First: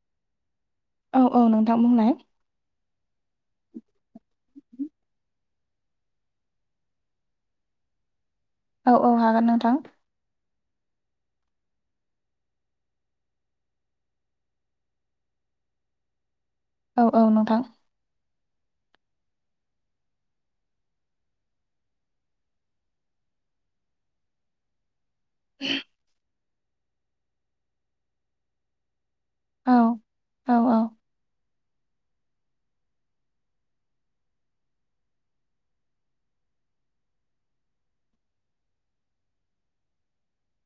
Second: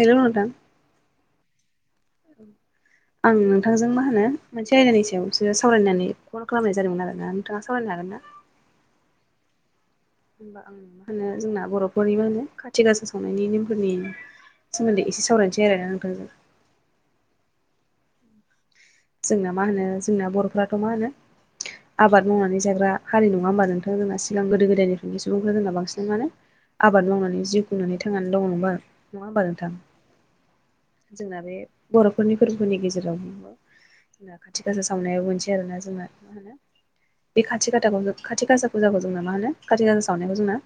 हेल नोंथां औ औ नोंथां बुंलाय [inaudible] आं नोंथांजों मा होनो मोनसे आयदानि सायाव बिसो सावरायनानै फन खालामनाय जादोंमोन आरोना नोंथाङा सावरायनो हागोन ना औ औ हागोन नोंथां होनबा आं होनो जोंना बर'फोरनि मा होनो खाथि गासा सावनायनि निमफोरनि सोमोन्दै एसे सावरायसै आरो नोंथांजों औ औ नोंथां जोंना मा होनो जोंना बर'फ्राथ' मा होनो आबाद मावनानै जाग्रा हारि नङा होमबा नोंथां जोंना सिगां गोदो गोदायनि सुबुंफ्रा जोंना बांसिन मानो आबाद मावनानै जिउ खुंनानै थांनानै दं नङबा नङा होमबा नोंथां औ औ जोंना बे बर'फोरनि फोरबोनि गेजेराव जोंना खाथि खासा सावनायो मोनसे आरो ना जोंना माने बे खाथि खाथाखौ खाथि गासा फुजाखौ जोंना मा होनो खाथि गासा सावनायखौ जोंना।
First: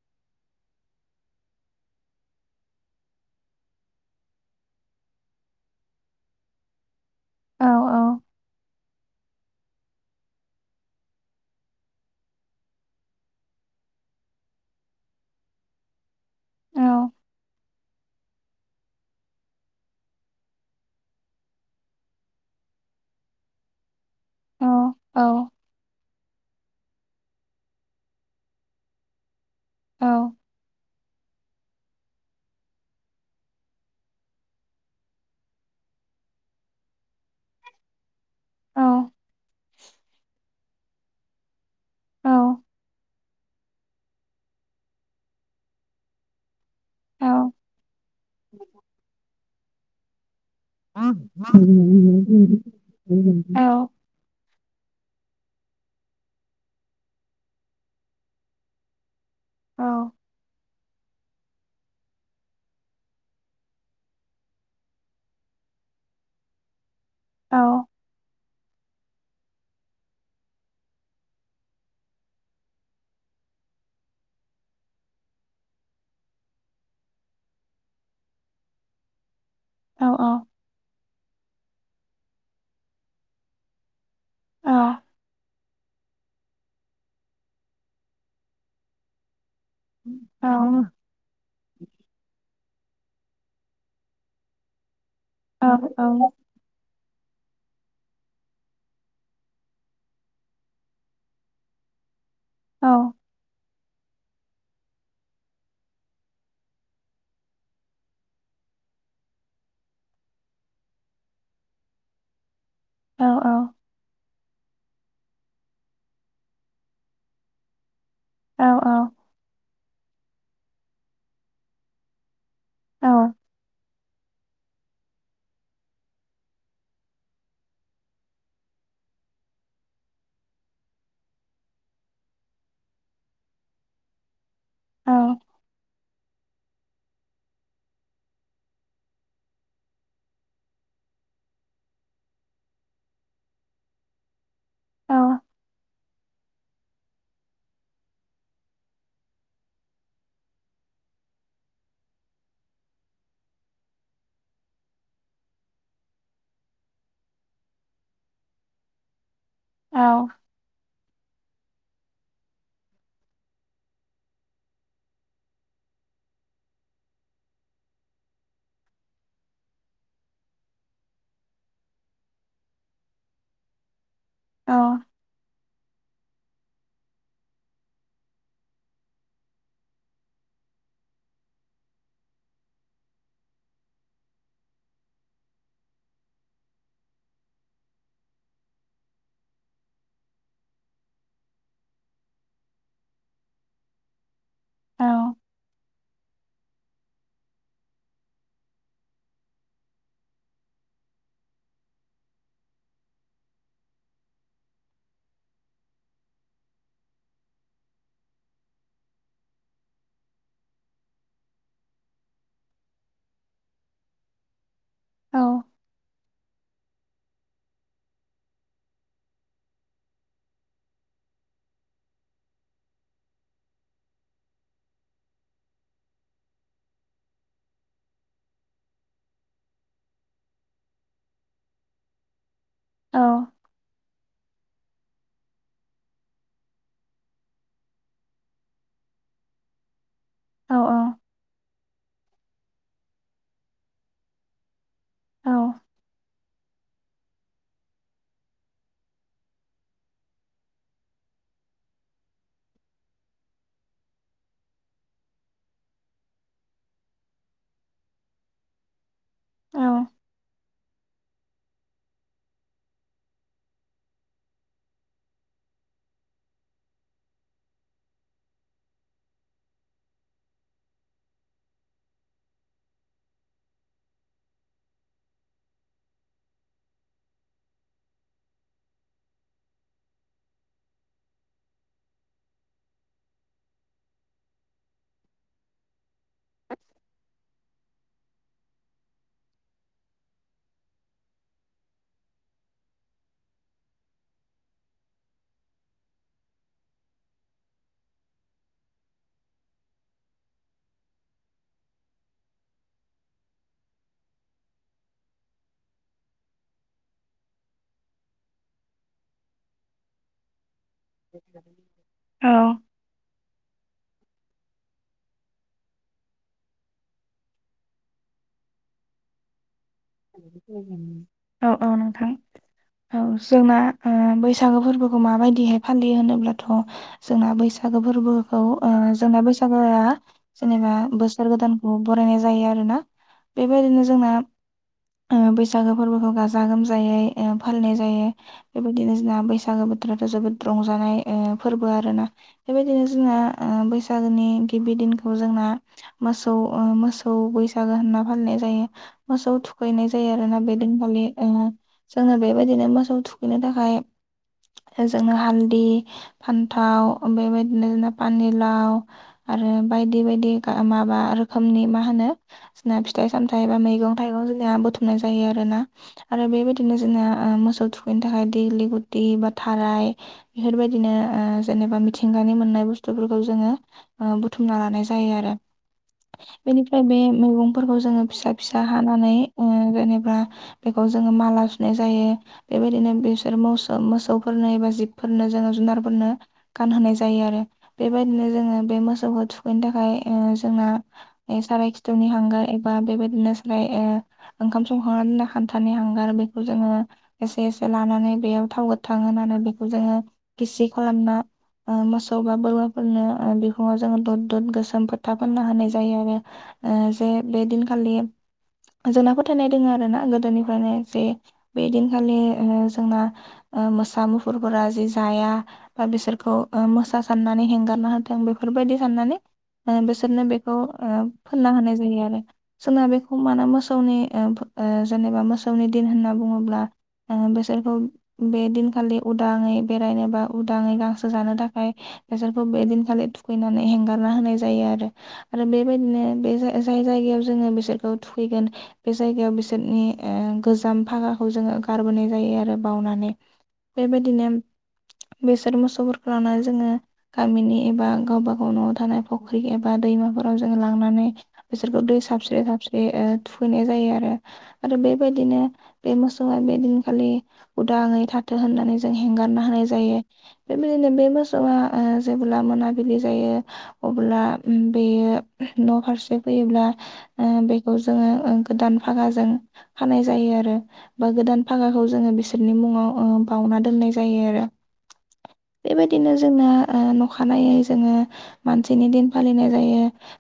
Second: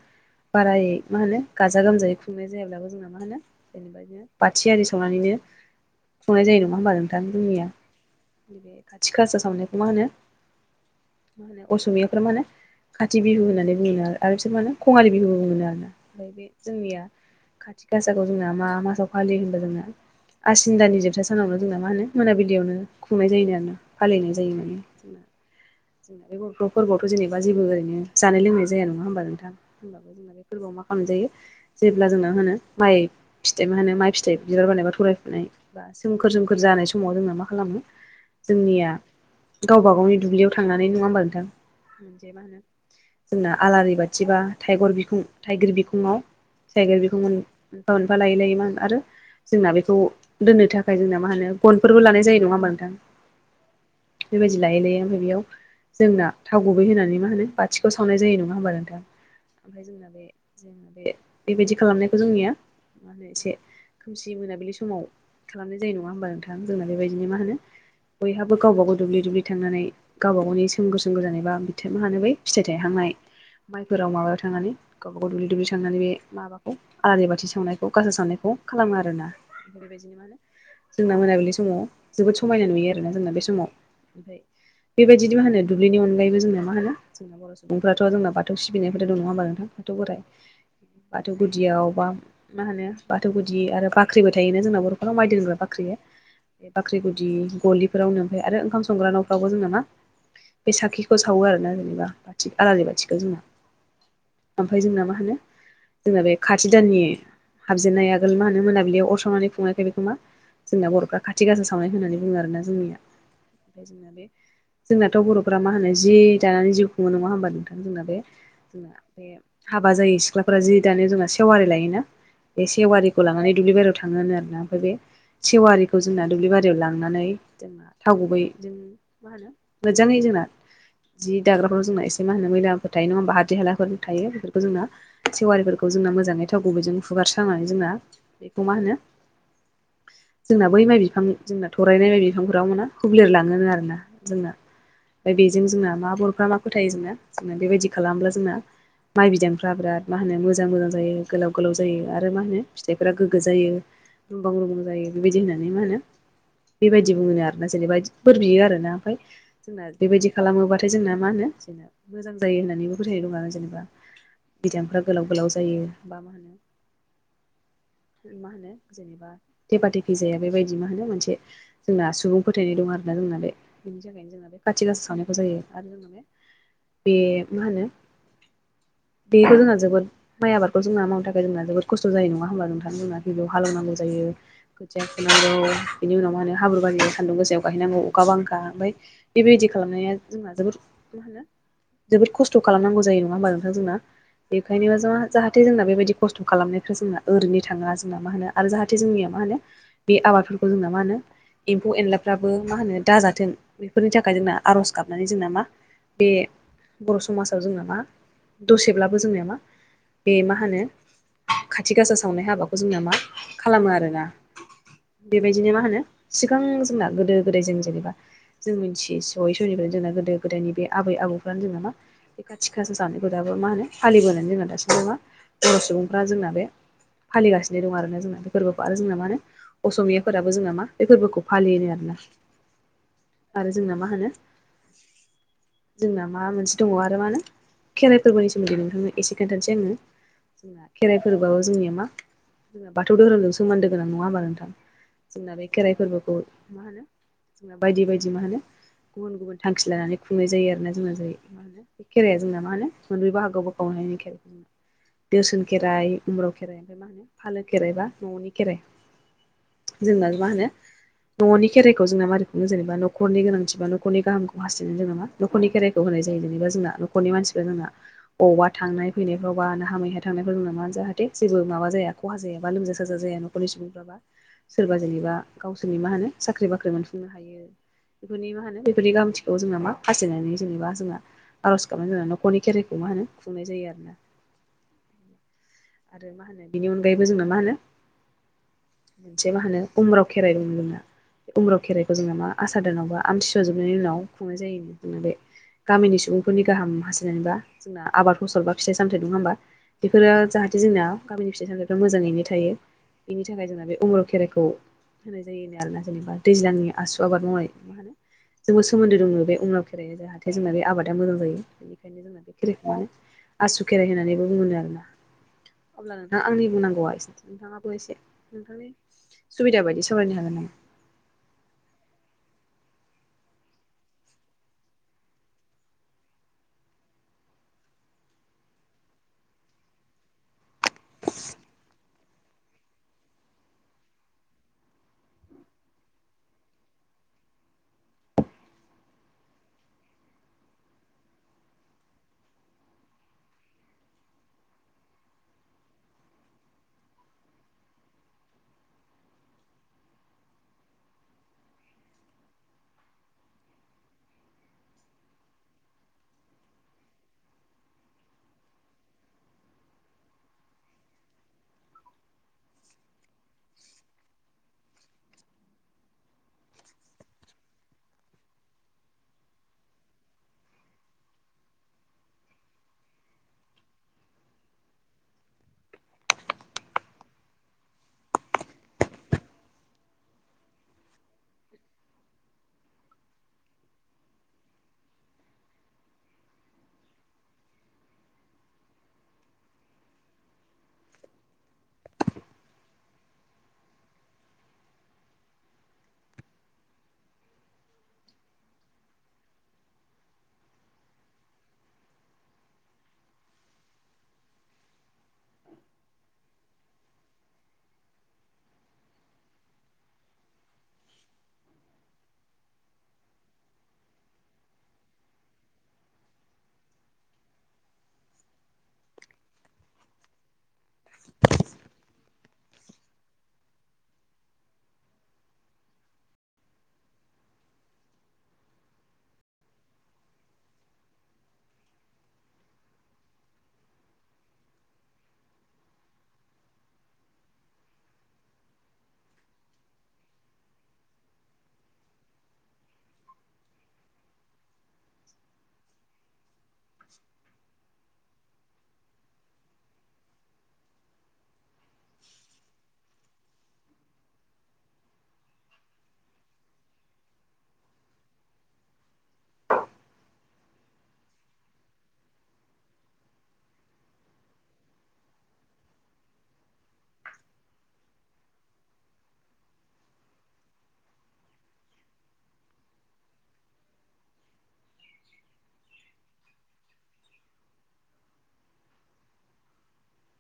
बाराय मा होनो गाजा गोमजायै खुंनाय जायाब्लाबो जोंना मा होनो। बाथि आरि सावनानैनो खुंनाय जायो नङा होमबा नों थां औ जोंनिया खाथि खासा सावनायखौ मा होनो मा होनो असमियाफोरा मानो खाथि बिहु होननानै बुङो आरो आरो बिसोर मा होनो खङालि बिहुबो होनो आरोना ओमफ्राय बे औ जोंनिया खाथि गासाखौ जोंना मा मासाव फालियो होनबा जोंना आसिन दानि जोबथा सानावनो जोंना मा होनो मोनाबिलियाव नो खुंनाय जायोनो आरोना फालिनाय जायो औ माने औ [unintelligible] फोरबोआवथ' जेनेबा जेबो ओरैनो ज लोंनाय जाया नङा होनोमबा नोंथां। औ [unintelligible] फोरबोआव मा खालामनाय जायो। जेब्ला जोंनो होनो माइ फिथाइ मा होनो माइ फिथाइ बिबार बानायबा थरायफुनाय। सोमखोर सोमखोर जानाय समाव जोंना मा खालामो औ जोंनिया गावबा गावनि दुब्लियाव थांनानै नङा होबा नोंथां। मोन जे मा होनो जोंना आलारि बाथि बा थाइगर बिखुं थाइगिर बिखङाव थाइगेर बिखं मोन मोनफा मोनफा लायै लायै मा आरो जोंना बेखौ दोननो थाखा फ्राय जोंना मा होनो गनफोरबो लानाय जायो नङा होनबा नों [unintelligible] औ। बेबायदि लायै लायै ओमफ्राय बेयाव जोंना थाव गुबै होनानै मा होनो बाथिखौ सावनाय जायो नङा होमबा नोंथां [inaudible] ए एबायदि खालामनायखौ जोंनिया [inaudible] एसे खोमसि मोनाबिलि समाव खालामनाय जायो नङा होमबा नोंथां जोंना बेबायदिनो मा होनो। बयहाबो गावबाागाव दुब्लि दुब्लि थांनानै गावबा गावनि सोमखोर सोमखोर जानाय बा बिथां मानो बै फिथाइ थायहांनाय माइफोराव माबायाव थांनानै गावबा गाव दुब्लि दुब्लि थांनानै बे माबाखौ आलारि बाथि सावनायखौ गसा सावनायखौ खालामो आरोना [inaudible] जोंना मोनाबिलि समाव जोबोद समायना नुयो आरोना जोंना बे समाव ओमफ्राय बेबायदि मा होनो दुब्लिनि अनगायैबो जोंना मा होनो बर' सुबुंफ्राथ' जोंना बाथौ सिबिनायफोरथ नङाोमब नोंथां। बाथौ बोराइ औ बाथौ गुदियाव बा मा होनो बाथौ गुदि आरो बाख्रिबो थायो जोंना। बर'फोराव माइदि दोंग्रा बाख्रि बाख्रि गुद दि गलिफोरावनो ओमफफ्राय आरो ओंखाम संग्रा न'फ्राबबो जोंना मा। बे साखिखौ सावो आरोना जेनेबा बाथि आलारि बाथिखौ जोंना। ओमफ्राय जोंना मा होनो जोंना बे खाथि दाननि हाबजेनन्नाय आगोल मा होनो मोनाबिलियाव अरसावनानै खुंनायखाय बेखौ मा जोंना बर'खा खाथि गासा सावनाय होननानै बुङो आरो ना जोंनिया ओमफ्राय जोंना बे जोंनाथ' बर'फ्रा मा होनो जि दानानै जिउ खुङो नङा होनोमबा नोंथां। जोंना बे जोंना बे हाबा जायै सिख्लाफोरा जि दानि जोंना सेवारि लायोना बे सेवारिखौ लानानै दुब्लि बारियाव थाङो होनो आर ना ओमफ्राय बे सेवारिखौ जोंना दुब्लिबारि दैयाव लांनानै जोंना थाव गुबै जों मा होनो। मोजाङै जोंना जि दाग्राफोराव जोंना एसे मा होनो। मैलाफोरायो नङा होनबा हादद हालाफोर थायो। [inaudible] खौ जोंना सेवारिफोरखै जोंना मोजाङै थाव गुबै फु हुगारस्रांनानै जोंना बेखौ मा होनो। जोंना बै माइ बिफां जोंना थरायनाय बायदि बिफांफोराव मोना हुब्लिरलाङो आर ना जोंना। ओमफ्राय बेजों जोंना मा बर'फ्रा मा फोथायो जोंना जोंना बेबायदि खालाम्ला जोंना। माइ बिदांफ्रा बिराद मा होनो मोजां मोजां जायो गोलाव गोलाव जायो आरो मा होनो। फिथाइफोरा गोग्गो जायो रुमबां रुबां जायो बेबायदि होननानै मा होनो। बेबायदि बुङोनो आरो जेनेबा बोर बियो आरो ना ओमफफ्राय जोंना बेबायदि खालामोबाथाय। ओमथाय जोंना मा होनो जेनेबा मोजां जायो होननानैबो फोथायो दं आरो जेनेबा। बिदांफ्रा गोलाव गोलाव जायो बा मा होनो। मा होनो जेनेबा थेफा थेफि जाया बेबायदि मा होनो मोनसे। जोंना सुबुं फोथायनाय दं आरोना जोंना बे बेनि थाखायनो जोंना बे खाथि गासा सावनायखौ जायो। आरो जोङो बे मा होनो बेयो थ'जोंना जोबोद। माइ आबादखौ जोंना मावनो थाखाय जोंना जोबोद खस्थ' जायो नङा होमबा नोंथां जोंना गिबियाव हालौनांगौ जायो। खोथिया फुनांगौ बिनि उनाव मा होनो हाब्रु बारियाव सान्दुं गोसायाव गायहैनांगौ अखा बांखा ओमफ्राय। बेबायदि खालामनाया जोंना जोबोद मा होनो। जोबोद खस्थ' खालामनांगौ जायो नङा होमबा नोंथां जोंना। बेखायनो जोंहा जाहाथे जोंना बेबायदि खस्थ' खालामनायफ्राजोंना ओरैनो थाङा जोंना मा होनो। आरो जाहाथे जोंनिया मा होनो बे आबादफोरखौ जोंना मा होनो। एम्फौ एनलाफ्राबो मा होनो दाजाथों बेफोरनि थाखाय जोंना आर'ज गाबनानै जोंना मा। बे बर' समाजाव जोंनो मा दसेब्लाबो जोंनिया मा। बे मा होनो खाथि गासा सावनाय हाबाखौ जोंना मा खालामो आरो ना। बेबायदिनो मा होनो सिगां जोंना गोदो गोदाय जों जेनेबा। जों मिथियो सहै समनिफ्राय जोंना गोदो गोदायनि बे आबै आबौफ्रानो जोंना मा। बे खाथि खा सावनायखौ दाबो मा होनो फालिबोनानै जोंना दासिमबो मा बर' सुबुंफ्रा जोंना बे। फालिगासिनो दं आरोना जोंना बे फोरबोखौ आरो जोंना मा होनो। असमियाफोराबो जोंना मा बे फोरबोखौ फालियो नो आरोना। आरो जोंना मा होनो जोंना मा मोनसे दङ आरो मा होनो। खेराइ फोरबोनि सोमोन्दै नोंथांनो एसे खोन्थानोसै आङो। जोंना खेराइ फोरबोया जोंनिया मा जोंना बाथौ धोरोमजों सोमोन्दो गोनां नङा होमबा नोंथां। जोंना बे खेराइ फोरबोखौ जोंना बायदि बायदि मा होनो गुबुन गुबुन थांखि लानानै खुंनाय जायो आरोना जोंना जै मा होनो। बे खेराया जोंना मा होनो मोन ब्रै बाहागोआव बोखावनो हायो। दोसोन खेराइ उम्रु खेराइ ओमफ्राय मा होनो फालो खेराइ बा न'नि खेराइ। औ। जोंना मा होनो। न'नि खेराइखौ जोंना मारै खुंयो जेनेबा नखरनि गोनांथि बा न'खरनि गाहाम हासथायनानै जोङो मा। न'खरनि खेराइखौ होनाय जायो जेनेबा जोंना न'खरनि मानसिफ्रा जोंना। बबावबा थांनाय फैनायाव बा ना हा मै हा थांनायफोराव नामा जाहाथे जेबो माबा जाया खहा जाया बा लोमजा साजा जाया। अनि सुबुंफ्राबा [unintelligible] सोरबा जेनेबा गावसोरनि मा होनो साख्रि बाख्रि मोनफुंनो हायो। बेफोरनि मा होनो बेफोरनि गाहामथिखौ जोंना ना मा हास्थायनानै जेनेबा जोंना। आर'ज गाबनो जोंना न'खरनि खेराइखौ मा होनो खुंनाय जायो आरोना। आरो मा होनो बिनि अनगायैबो जोंना मा होनो। मोनसे मा होनो उम्राव खेराइ बुङो जोंना। उम्रु खेराइखौ जोंना मा आसार दानावबा आमथिसुवा जोबनायनि उनाव खुंनाय जायो जोंना बे। गामिनि सुबुंफोरनि गाहाम हास्थायनानैबा जोंना आबाद फसल बा फिथाइ सामथायाइ नङा होमबा। बेफोरो जाहाथे जोंना गामिनि फिथाइ सामथाइफ्रा मोजाङैनो थायो बेनि थाखाय जोंना बे। अम्र खेराइखौ होनाय जायोनो आरोना जेनेबा दैज्लांनि आसु आबाद मावनाय मा होनो। जोंबो सोमोन्दो दङ बे उम्र खेराया जाहाथे जोंना बे आबादा मोजां जायो बेनिखायनो जोंना बे खेराइखौ मानो। आसु खेराइ होननानैबो बुङोनो आरोना। अब्ला नोंथां आंनि बुंनांगौआ एसेनोसै नोंथाङाबो एसे नोंथांनि। सुबिदा बायदिसो। औ औ नोंथां। औ जोंना ओ बैसागो फोरबोखौ माबायदिहाय फालियो होनोब्लाथ' जोंना बैसागो फोरबोखौ ओ जोंना बैसागोआ जेनेबा बोसोर गोदानखौ बरायनाय जायो आरोना बेबायदिनो जोंना ओ बैसागो फोरबोखौ गाजा गोमजायै ओ फालिनाय जायो बेबायदिनो जोंना बैसागो बोथोरथ' जोबोद रंजानाय ओ फोरबो आरोना बेबायदिनो जोंना ओ बैसागोनि गिबि दिनखौ जोंना मोसौ ओ मोसौ बैसागो होनना फालिनाय जायो मोसौ थु खैनाय जायो आरोना बे दिनखालि ओ जोंना बेबायदिनो मोसौ थुखैनो थाखाय जोंनो हालदि फान्थाव बेबायदिनो जोंना पानिलाव आरो बायदि-बायदि माबा रोखोमनि मा होनो जोंना फिथाइ सामथाइ बा मैगं थाइगं जोंनिया बुथुमनाय जायो आरोना आरो बेबायदिनो जोंना ओ मोसौ थुखैनो थाखाय दिगलि गुथि बा थाराय बेफोरबायदिनो ओ जेनेबा मिथिंगानि मोननाय बुस्थुफोरखौ जोङो ओ बुथुमना लानाय जायो आरो बेनिफ्राय बे मैगंफोरखौ जोङो फिसा-फिसा हानानै ओ जेनेबा बेखौ जोङो माला सुनाय जायो बेबायदिनो बिसोर मोसौ-मोसौफोरनो एबा जिबफोरनो जोङो जुनारफोरनो गानहोनाय जायो आरो बेबायदिनो जोङो बे मोसौखौ थुखैनो थाखाय ओ जोंना साराय खिथुनि हांगार एबा बेबायदिनो साराय ओ ओंखाम संखांनानै खान्थानि हांगार बेखौ जोङो एसे-एसे लानानै बेयाव थाव गोथां होनानै बेखौ जोङो गिसि खालामना ओ मोसौ बा बोरमाफोरनोओ बिखुङाव जोङो दद दद गोसोम फोथा फोनना होनाय जायो आरो ए जे बेदिन खालि जोंना फोथायनाय दोङो आरो ना गोदोनिफ्रायनो जे बे दिनखालि ओ जोंना ओ मोसा मुफुरफोरा जे जाया बा बिसोरखौ मोसा साननानै हेंगारना होथों बेफोरबायदि साननानै बिसोरनो बे खौ ओ फोनना होनाय जायो आरो जोंना बेखौ मानो मो मोसौनि ओ जेनेबा मोसौनि दिन होनना बुङोब्लाओ बिसोरखौ बे दिनखालि उदाङै बेरायनो बा उदाङै गांसो जानो थाखाय बेसोरखौ बेदिनखालि थुखैनानै हेंगारना होनाय जायो आरो आरो बेबायदिनो बे जाय जायगायाव जोङो बिसोरखौ थुखैगोन बे जायगायाव बिसोरनि ओ गोजाम फागाखौ जोङो गारबोनाय जायो आरो बावनानै बेबायदिनो बिसोर मोसौफोरखौ लानानै जोङो गामिनि एबा गावबा गाव न'आव थानाय फख्रि एबा दैमाफोराव जोंङो लांनानै बिसोरखौ दै साबस्रि-साबस्रि थुखैनाय जायो आरो आरो बेबायदिनो बे मोसौआ बेदिनखालि उदाङै थाथों होननानै जों हेंगारना होनाय जायो बेबायदिनो बे मोसौआ ओ जेब्ला मोनाबिलि जायो अब्ला बेयो न' फारसे फैयोब्ला ओ बेखौ जोङो गोदान फागाजों खानाय जायो आरो बा गोदान फागाखौ जोङो बिसोरनि मुङाव बाउना दोननाय जायो आरो बेबायदिनो जोंना अखानायै जोङो मानसिनि दिन फालिनाय जायो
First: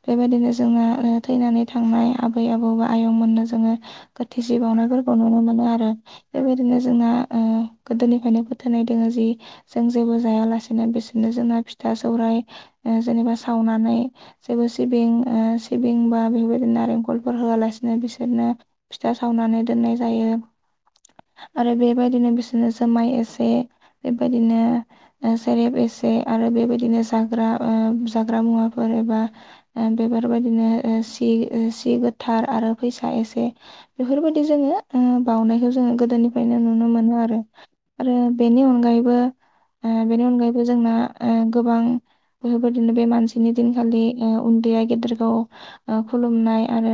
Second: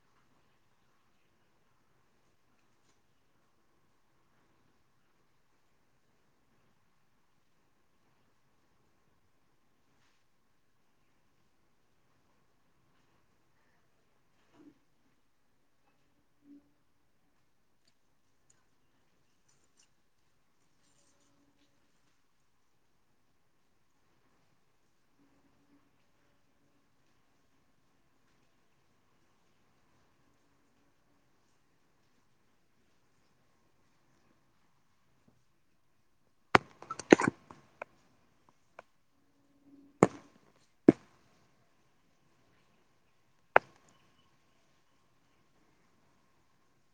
बेबायदिनो जोंना थैनानै थांनाय बै आबौबा आयं मोननो जोङो गोथि सि बावनायफोरखौ नुनो मोनो आरो बेबायदिनो जोंना ओ गोदोनिफ्रायनो फोथायनाय दोङो जि जों जेबो जायालासिनो बिसोरनो जोंना फिथा-सौराय जेनेबा सावनानै जेबो सिबिं-सिबिं बा बेफोरबायदि नारेंखल फोर होआलासिनो बिसोरनो फिथा सावनानै दोननाय जायो आरो बेबायदिनो बिसोरनो जुमाय एसे बेबायदिनो ओ सेरेब एसे आरो बेबायदिनो जाग्रा ओ जाग्रा मुवाफोर एबा बेफोरबायदिनो सि सि गोथार आरो फैसा एसे बेफोरबायदि जोङो बावनायखौ जोङो गोदोनिफ्रायनो नुनो मोनो आरो आरो बेनि अनगायैबो बेनि अनगायैबो जोंना गोबां बेफोरबायदिनो बे मानसिनि दिनखालि उन्दैया गेदेरखौ खुलुमनाय आरो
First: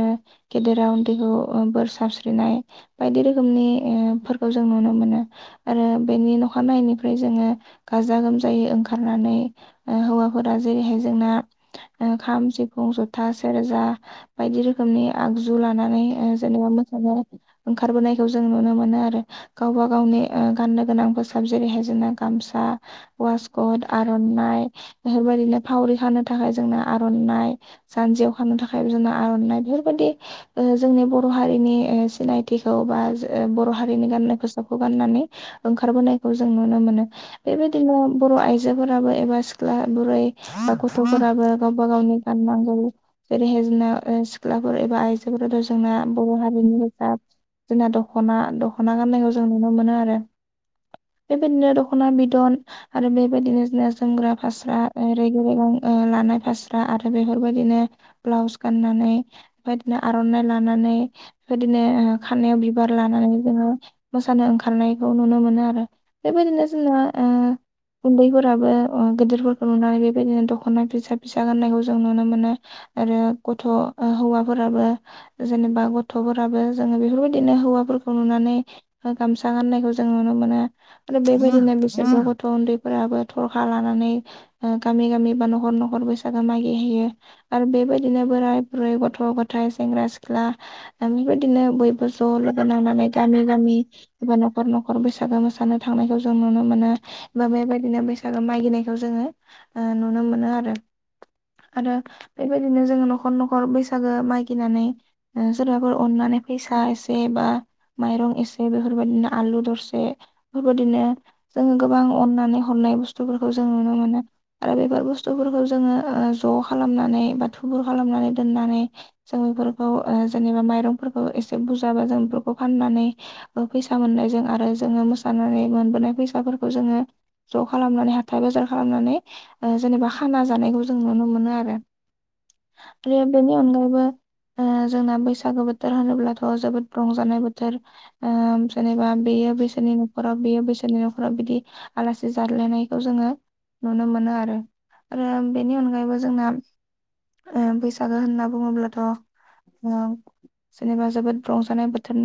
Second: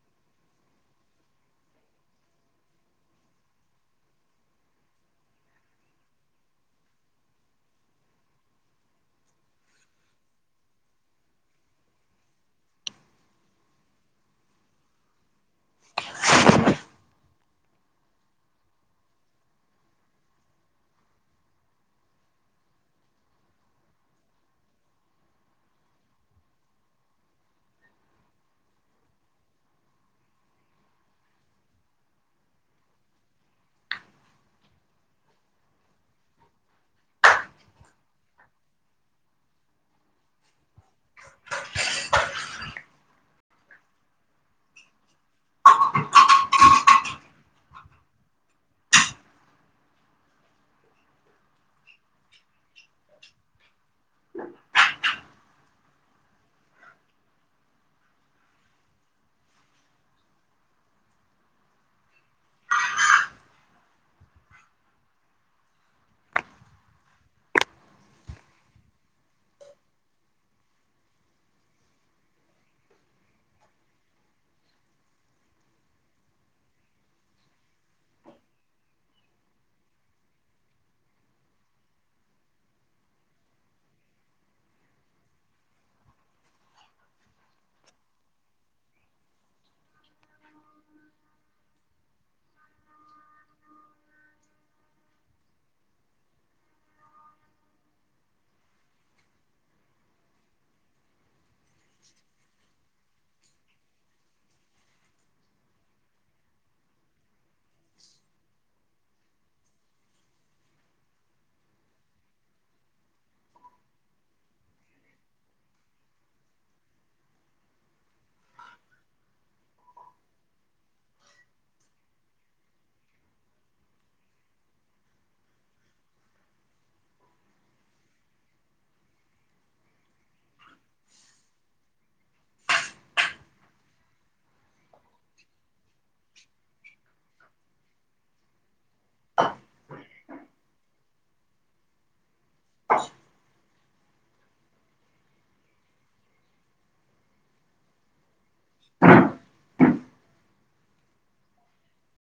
गेदेरा उन्दैखौ बोर साबस्रिनाय बायदि रोखोमनि फोरफोरखौ जों नुनो मोनो आरो बेनि अखानायैनायनिफ्राय जोङो गाजा गोमजायै ओंखारनानै हौवाफोरा जेरैहाय जोंना खाम सिफुं जथा सेरजा बायदि रोखोमनि आगजु लानानै जेनेबा मोसानो ओंखारबोनायखौ जों नुनो मोनो आरो गावबा गावनि गाननो गोनां खसाब जेरैहाय जोंना गामसा ववासकट आर'नाइ बेफोरबायदिनो फावरि खानो थाखाय जोंनो आर'नाइ जानजि अ खानु थाखाया बि ज आर'नानाय बेफोरबायदि जोंनि बर' हारिनि सिनायथिखौ बा बर' हारिनि गाननाय फोसाबखौ गाननानै ओंखारबोनायखौ जों नुनो मोनो बेबायदिनो बर' आइजोफोराबो एबा सिख्ला बुरै गथ'फोराबो गावबा गावनि गाननांगौ जेरैहाय जोंना सिख्लाफोर एबा आइजोफोराथ' जोंना बर' हारिनि बेाद जोंना दखना दख'ना गाननायखौ जों नुनो मोनो आरो बेबायदिनो दखना बिदन आरो बेबायदिनो जोमग्रा फास्रा रेगि रेगां लानाय फास्रा आरो बेफोरबायदिनो ब्लाउस गाननानै बेदिनो आर'नाइ लानानै बिदिनो खारनायाव बिबार लानानै जोङो मोसानो ओंखारनायखौ नुनो मोनो आरो बेबायदिनो जोंना उन्दैफोराबो गिदिरफोरखौ नुनानै बेबायदिनो दख'ना फिसा फिसा गाननायखौ जों नुनो मोनो आरो गथ' हौवाफोराबो जेनेबा गथ'फोराबो जोङो बेफोरबायदिनो हौवाफोरखौ नुनानै गामसा गाननायखौ जों नुनो मोनो आरो बेबायदिनो बिसोरबो गथ' उन्दैफोराबो थरखा लानानै गामि गामि बा न'खर न'खर बैसागो मागि होयो आरो बेबायदिनो बोराय बै गथ' गथाय सेंग्रा सिख्ला आ बेबायदिनो बयबो ज लोगो नांनानै गामि गामि एबा न'खर न'खर बैसागो मोसानो थांनायखौ जों नुनो मोनो बा बेबायदिनो बैसागो मागागिनायखौ जोङो नुनो मोनो आरो आरो बेबायदिनो जोङो न'खर न'खर नखर बैसागो मागिनानै सोरबाफोर अननानै फैसा एसे बा माइरं एसे बेफोरबायदिनो आलु दरसे बेफोरबायदिनो जोङो गोबां अननानै हरनाय बुस्थुफोरखौ जों नुनो मोनो। आरो बेफोर बुस्थुफोरखौ जोङो ज' खालामनानै बा थुबुर खालामनानै दोननानै जों बेफोरखौ जेनेबा माइरंफोरखौ एसे बुरजाबा जों बेफोरखौ फाननानै फैसा मोननायजों आरो जोङो मोसानानै मोनबोनाय फैसाफोरखौ जोङो ज' खालामनानै हाथथाय बाजार खालामनानै जेनेबा खाना जानायखौ जों नुनो मोनो आरो आरो बेनि अंबा जोंना बैसागो बोथोर होनोब्लाथ' जोबोद रंजानाय बोथोर जेनेबा बेयो बैसोनि न'खराव बेयो बैसोनि न'खराव बिदि आलासि जाद्लायनायखौ जोङो नुनो मोनो आरो। आरो बेनि अनगायैबो जोंना बैसागो होनना बुङोबथ' जेनेबा जोबोद रंजानाय बोथोरनि